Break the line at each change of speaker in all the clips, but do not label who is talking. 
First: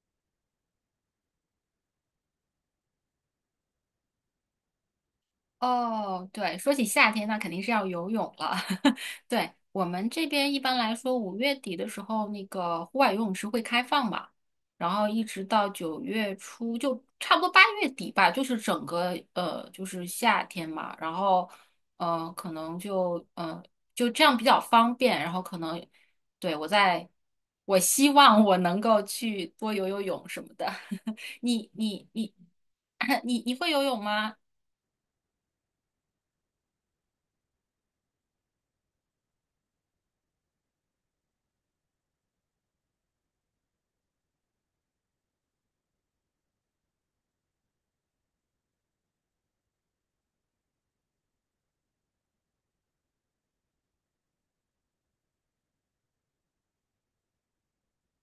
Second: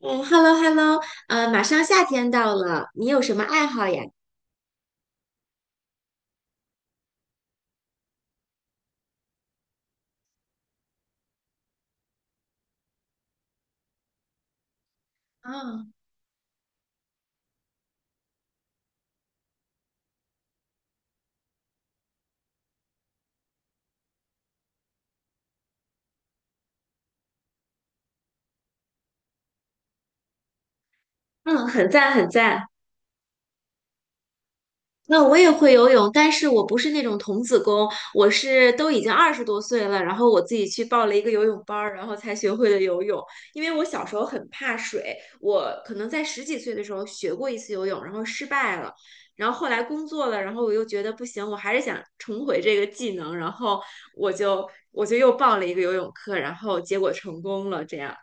嗯，hello hello，马上夏天到了，你有什么爱好呀？
哦，对，说起夏天，那肯定是要游泳了。对，我们这边一般来说，五月底的时候，那个户外游泳池会开放嘛，然后一直到
啊，
九月初，就差不多八月底吧，就是整个就是夏天嘛。然后，呃，可能就呃，就这样比较方便。然后可能，对，我在，我希望我能够去多游游泳什么的。
嗯，
你
很
你
赞很
你
赞。
你会游泳吗？
那我也会游泳，但是我不是那种童子功，我是都已经20多岁了，然后我自己去报了一个游泳班儿，然后才学会了游泳。因为我小时候很怕水，我可能在十几岁的时候学过一次游泳，然后失败了，然后后来工作了，然后我又觉得不行，我还是想重回这个技能，然后我就我就又报了一个游泳课，然后结果成功了，这样。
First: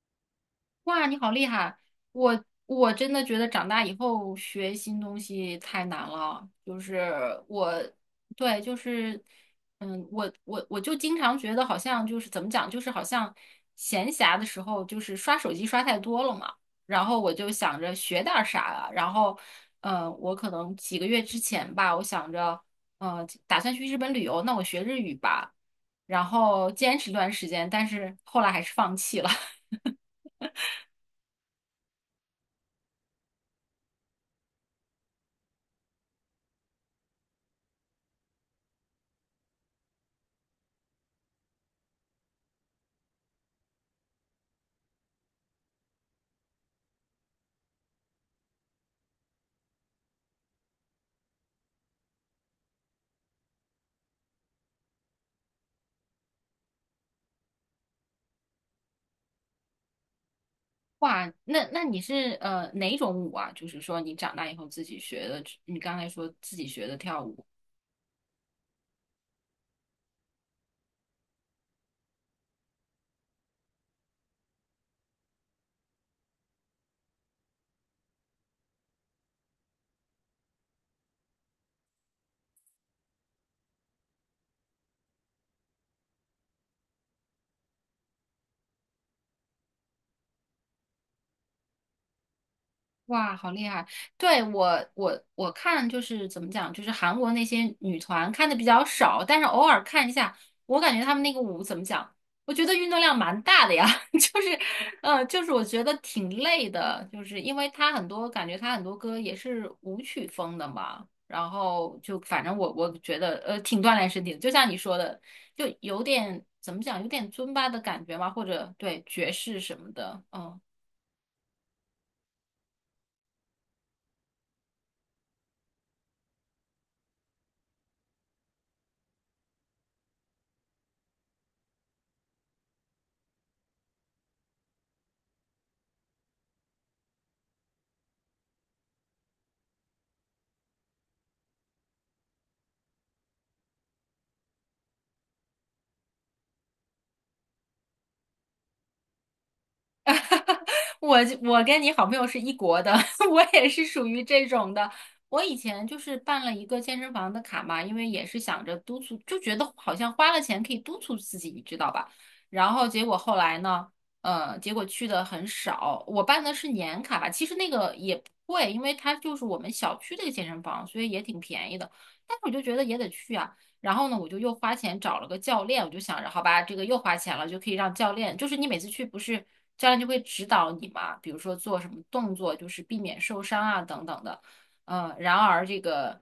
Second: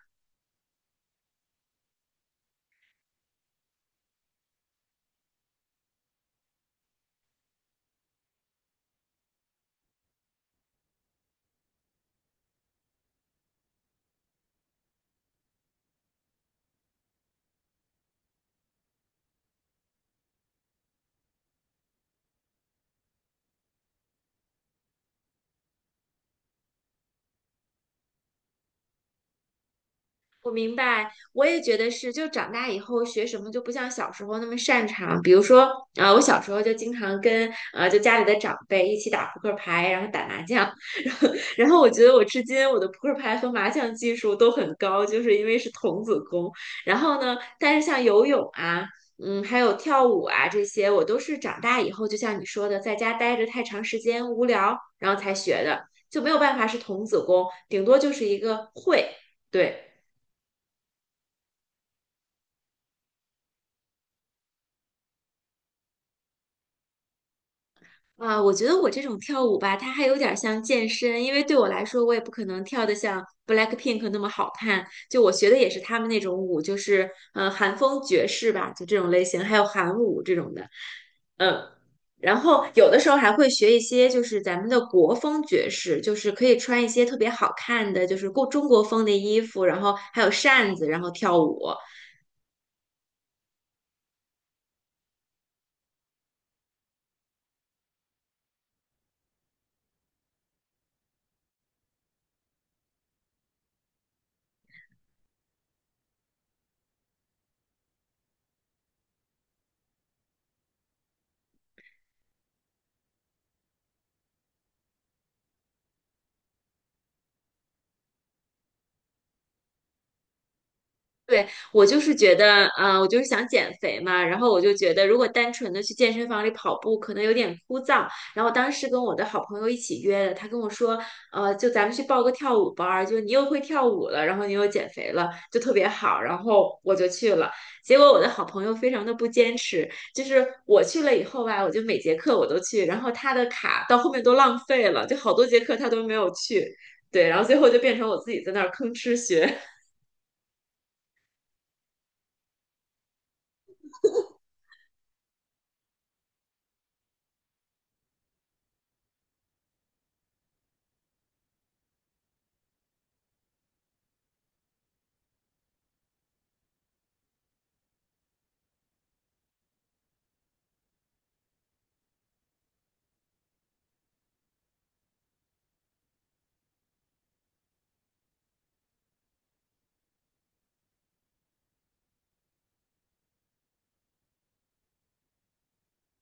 哇，你好厉害！我真的觉得长大以后学新东西太难了。就是我，对，就是，我就经常觉得好像就是怎么讲，就是好像闲暇的时候就是刷手机刷太多了嘛。然后我就想着学点儿啥啊。然后，嗯，我可能几个月之前吧，我想着，打算去日本旅游，那我学日语吧。然后坚持一段时间，但是后来还是放弃了。
我明白，我也觉得是，就长大以后学什么就不像小时候那么擅长。比如说，啊、我小时候就经常跟就家里的长辈一起打扑克牌，然后打麻将，然后然后我觉得我至今我的扑克牌和麻将技术都很高，就是因为是童子功。然后呢，但是像游泳啊。还有跳舞啊，这些我都是长大以后，就像你说的，在家待着太长时间无聊，然后才学的，就没有办法是童子功，顶多就是一个会，对。
哇，那你是哪种舞啊？就是说你长大以后自己学的，你刚才说自己学的跳舞。
啊，我觉得我这种跳舞吧，它还有点儿像健身，因为对我来说，我也不可能跳得像 BLACKPINK 那么好看。就我学的也是他们那种舞，就是韩风爵士吧，就这种类型，还有韩舞这种的。嗯，然后有的时候还会学一些，就是咱们的国风爵士，就是可以穿一些特别好看的，就是过中国风的衣服，然后还有扇子，然后跳舞。
哇，好厉害！对，我，我看就是怎么讲，就是韩国那些女团看的比较少，但是偶尔看一下，我感觉她们那个舞怎么讲，我觉得运动量蛮大的呀，就是，就是我觉得挺累的，就是因为她很多感觉她很多歌也是舞曲风的嘛，然后就反正我觉得挺锻炼身体的，就像你说的，就有点怎么讲，有点尊巴的感觉嘛，或者对爵士什么的，嗯。
对，我就是觉得，呃，我就是想减肥嘛，然后我就觉得，如果单纯的去健身房里跑步，可能有点枯燥。然后当时跟我的好朋友一起约的，他跟我说，就咱们去报个跳舞班儿，就你又会跳舞了，然后你又减肥了，就特别好。然后我就去了，结果我的好朋友非常的不坚持，就是我去了以后吧，我就每节课我都去，然后他的卡到后面都浪费了，就好多节课他都没有去。对，然后最后就变成我自己在那儿吭哧学。
我我跟你好朋友是一国的，我也是属于这种的。我以前就是办了一个健身房的卡嘛，因为也是想着督促，就觉得好像花了钱可以督促自己，你知道吧？然后结果后来呢，结果去的很少。我办的是年卡吧，其实那个也不贵，因为它就是我们小区的一个健身房，所以也挺便宜的。但是我就觉得也得去啊。然后呢，我就又花钱找了个教练，我就想着，好吧，这个又花钱了，就可以让教练，就是你每次去不是教练就会指导你嘛，比如说做什么动作，就是避免受伤啊等等的。嗯，然而这个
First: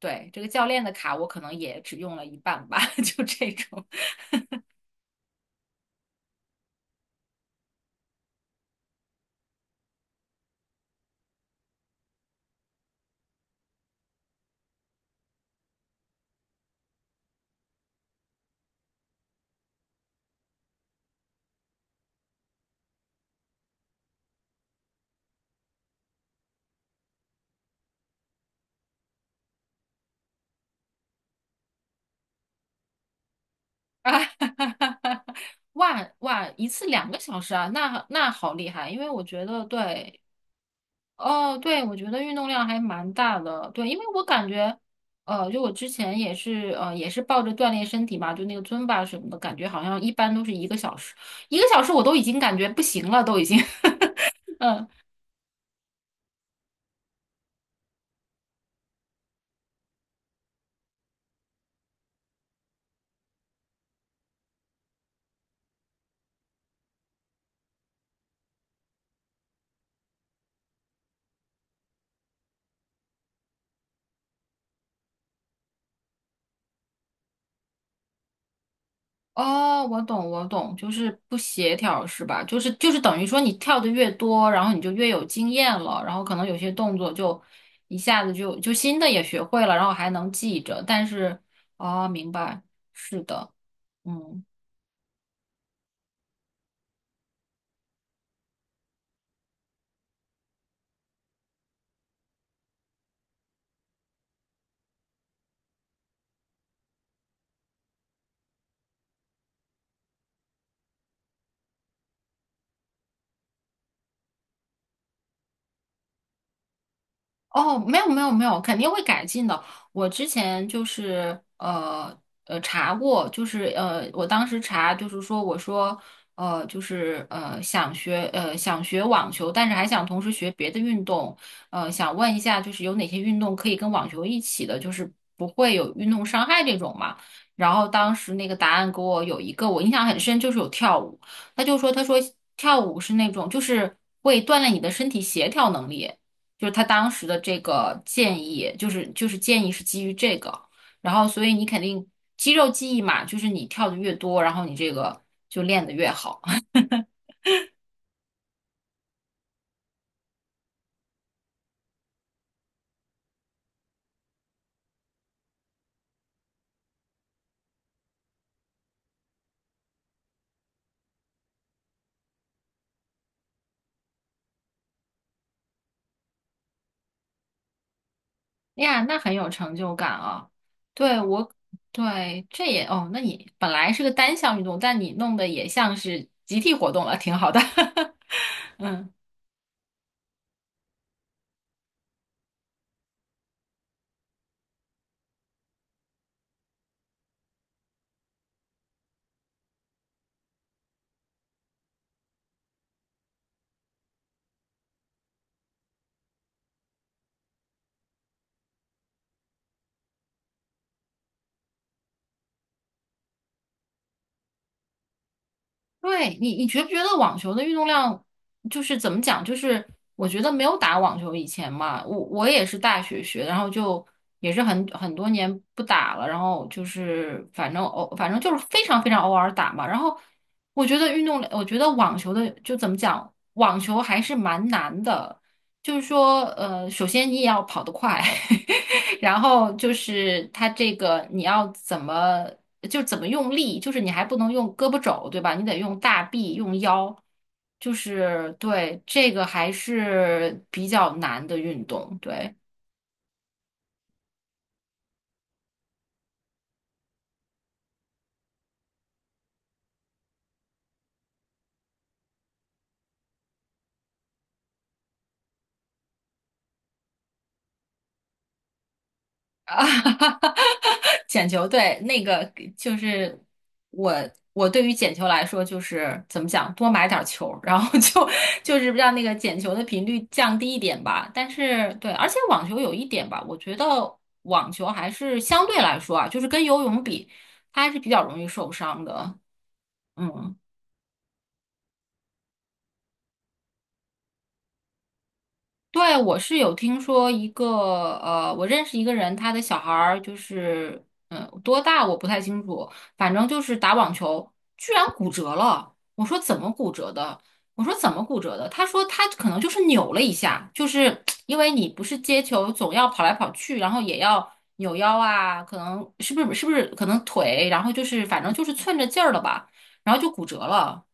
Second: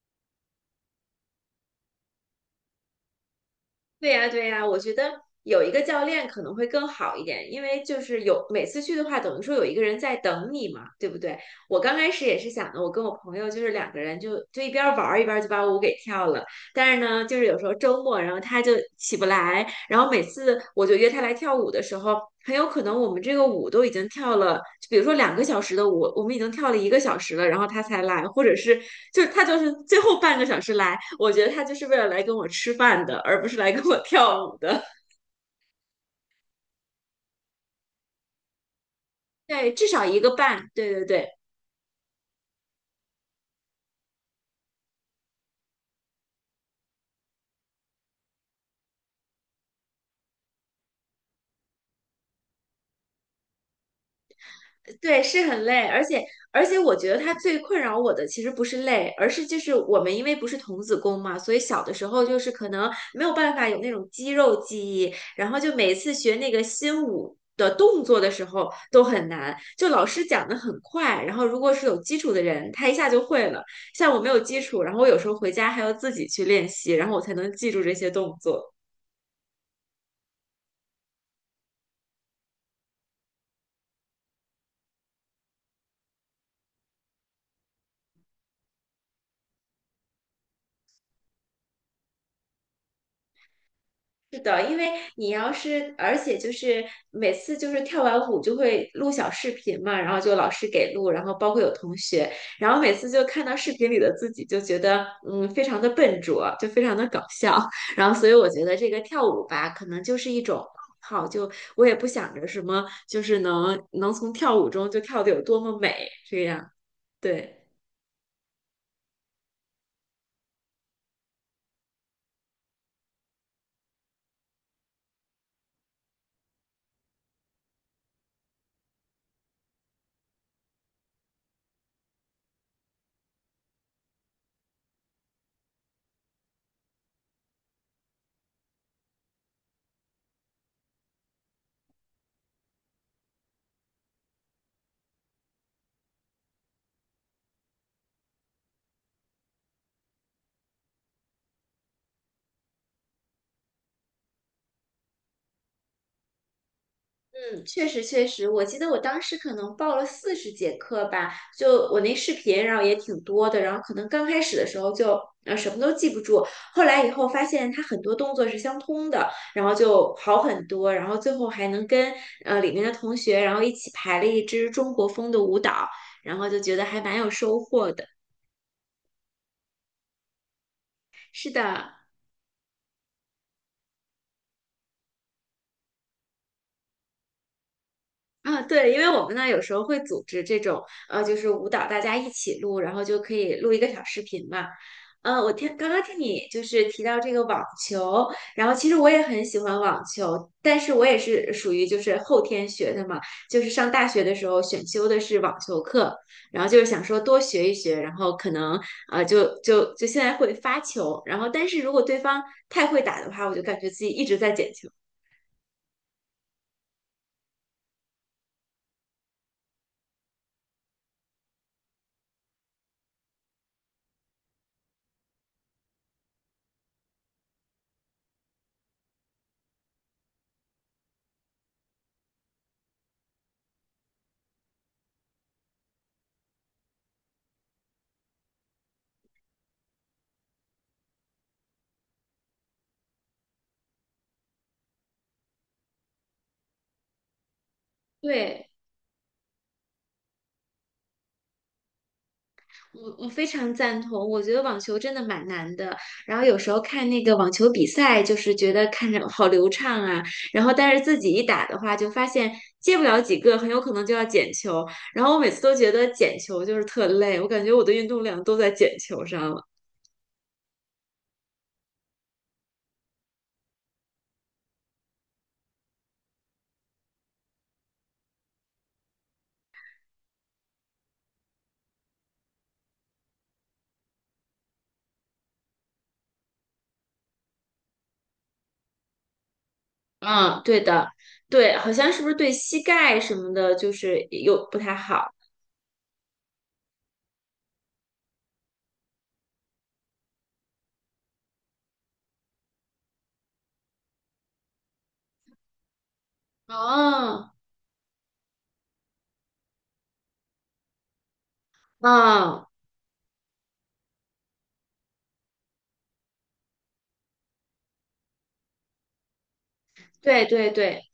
对这个教练的卡，我可能也只用了一半吧，就这种
对呀，对呀，我觉得有一个教练可能会更好一点，因为就是有每次去的话，等于说有一个人在等你嘛，对不对？我刚开始也是想的，我跟我朋友就是两个人就一边玩儿一边就把舞给跳了，但是呢，就是有时候周末，然后他就起不来，然后每次我就约他来跳舞的时候，很有可能我们这个舞都已经跳了，就比如说2个小时的舞，我们已经跳了1个小时了，然后他才来，或者是就是他就是最后半个小时来，我觉得他就是为了来跟我吃饭的，而不是来跟我
啊，
跳舞的。
哇哇，一次两个小时啊，那好厉害，因为我觉得
对，至少一
对
个半，对对对。
哦，对，我觉得运动量还蛮大的，对，因为我感觉，就我之前也是，也是抱着锻炼身体嘛，就那个尊巴什么的，感觉好像一般都是一个小时，一个小时我都已经感觉不行了，都已经，嗯，
对，是很累，而且我觉得它最困扰我的其实不是累，而是就是我们因为不是童子功嘛，所以小的时候就是可能没有办法有那种肌肉记忆，然后就每次学那个新舞的动作的时候都很难，就老师讲的很快，然后如果是有基础的人，他一下就会了，像我没有基础，然后我有时候回家还要自己去练习，然后我才能记住这些动作。
哦，我懂，我懂，就是不协调是吧？就是等于说你跳的越多，然后你就越有经验了，然后可能有些动作就一下子就新的也学会了，然后还能记着，但是，哦，明白，是的，
是
嗯。
的，因为你要是，而且就是每次就是跳完舞就会录小视频嘛，然后就老师给录，然后包括有同学，然后每次就看到视频里的自己，就觉得非常的笨拙，就非常的搞笑。然后所以我觉得这个跳舞吧，可能就是一种爱好，就我也不想着什么，就是能能从跳舞中就跳得有多么美，这样，对。
哦，没有没有没有，肯定会改进的。我之前就是查过，就是我当时查就是说我说想学网球，但是还想同时学别的运动，想问一下就是有哪些运动可以跟网球一起的，就是不会有运动伤害这种嘛。然后当时那个答案给我有一个我印象很深，就是有跳舞。他就说跳舞是那种就是会锻炼你的身体协调能力。就是他当时的这个建议，就是建议是基于这个，然后所以你肯定肌肉记忆嘛，就是你跳的越多，然后你这个就练得越好。
嗯，确实确实，我记得我当时可能报了40节课吧，就我那视频，然后也挺多的，然后可能刚开始的时候就什么都记不住，后来以后发现它很多动作是相通的，然后就好很多，然后最后还能跟里面的同学，然后一起排了一支中国风的舞蹈，然后就觉得还蛮有收获的。
哎呀，那很有成就感啊！对我，
是的。
对这也哦，那你本来是个单项运动，但你弄得也像是集体活动了，挺好的。
啊，对，因为
嗯。
我们呢有时候会组织这种，就是舞蹈大家一起录，然后就可以录一个小视频嘛。刚刚听你就是提到这个网球，然后其实我也很喜欢网球，但是我也是属于就是后天学的嘛，就是上大学的时候选修的是网球课，然后就是想说多学一学，然后可能就现在会发球，然后但是如果对方太会打的话，我就感觉自己一直在捡球。
对你，你觉不觉得网球的运动量就是怎么讲？就是我觉得没有打网球以前嘛，我也是大学学，然后就也是很多年不打了，然后就是反正就是非常非常偶尔打嘛。然后我觉得运动，我觉得网球的就怎么讲，网球还是蛮难的，就是说首先你也要跑得快，然后就是它这个你要怎么用力，就是你还不能用胳膊肘，对吧？你得用大臂，用腰，就是
对。
对这个还是比较难的运动，对。
我非常赞同，我觉得网球真的蛮难的。然后有时候看那个网球比赛，就是觉得看着好流畅啊，然后但是自己一打的话，就发现接不了几个，很有可能就要捡球。然后我每次都觉得捡球就是特累，我感觉我的运动量都在捡球上了。
啊，捡球，对，那个就是我，我对于捡球来说，就是怎么讲，多买点儿球，然后就 就是让那个捡球的频率降低一点吧。但是对，而且网球有一点吧，我觉得网球还是相对来说啊，就是跟游泳比，它还是比较容易受伤的。嗯。
嗯，对的，对，好像是不是对膝盖什么的，就是有不太好。
对，我是有听说一个，我认识一个人，他的小孩儿就是，嗯，多大我不太清楚，反正就是打网球，居然骨折了。我说怎么骨折的？
哦，
我说怎么骨折的？他说他可能就是扭了一下，就是因为你不是接
嗯。
球总要跑来跑去，然后也要扭腰啊，可能是不是可能腿，然后就是反正就是寸着劲儿了吧，然后就
对
骨折
对对，
了。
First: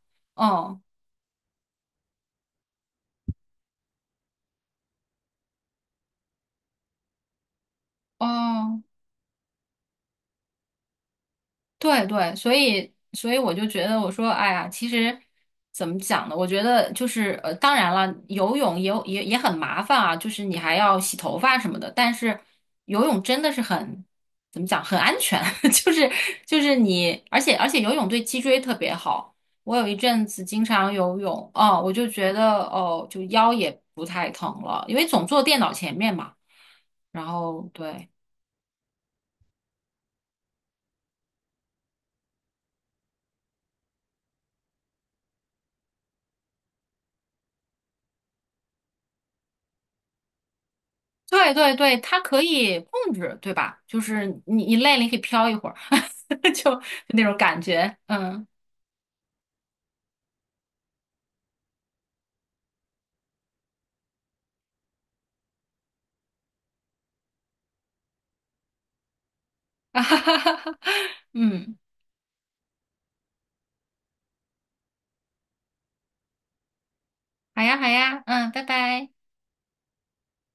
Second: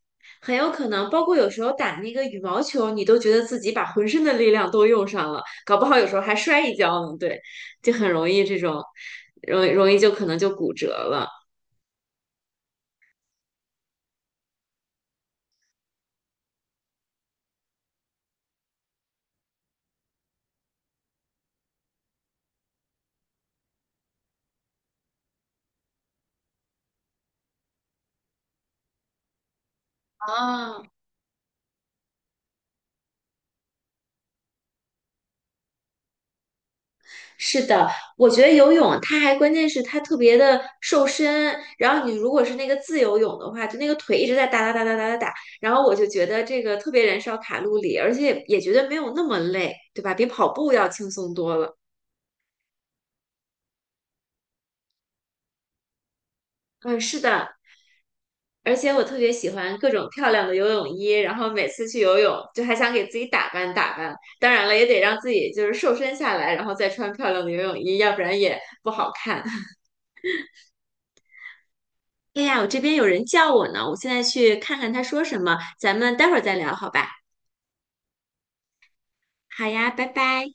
很有
嗯，
可能，包括有时候打那个羽毛球，你都觉得自己把浑身的力量都用上了，搞不好有时候还摔一跤呢。对，就很容易这
哦。
种，容易就可能就骨折了。
对对，所以所以我就觉得，我说，哎呀，其实怎么讲呢？我觉得就是当然了，游泳也有也也很麻烦啊，就是你还要洗头发什么的。但是游泳真的是很怎么讲，很安全，就是就是你，而且而且游泳对脊椎特别好。我有一阵子经
啊，
常游泳，哦，我就觉得哦，就腰也不太疼了，因为总坐电脑前面嘛。然
是
后
的，
对。
我觉得游泳它还关键是它特别的瘦身，然后你如果是那个自由泳的话，就那个腿一直在哒哒哒哒哒哒打，然后我就觉得这个特别燃烧卡路里，而且也觉得没有那么累，对吧？比跑步要轻松
对
多
对
了。
对，它可以控制，对吧？就是你你累了，你可以飘一会儿，就
嗯，是
那种
的。
感觉，嗯，
而且我特别喜欢各种漂亮的游泳衣，然后每次去游泳就还想给自己打扮打扮。当然了，也得让自己就是瘦身下来，然后再穿漂亮的游泳衣，要不然也不好看。
啊哈哈哈哈，嗯，
哎呀，我这边有人叫我呢，我现在去看看他说什么，咱们待会儿再聊，好吧？
好呀好呀，嗯，拜拜。
好呀，拜拜。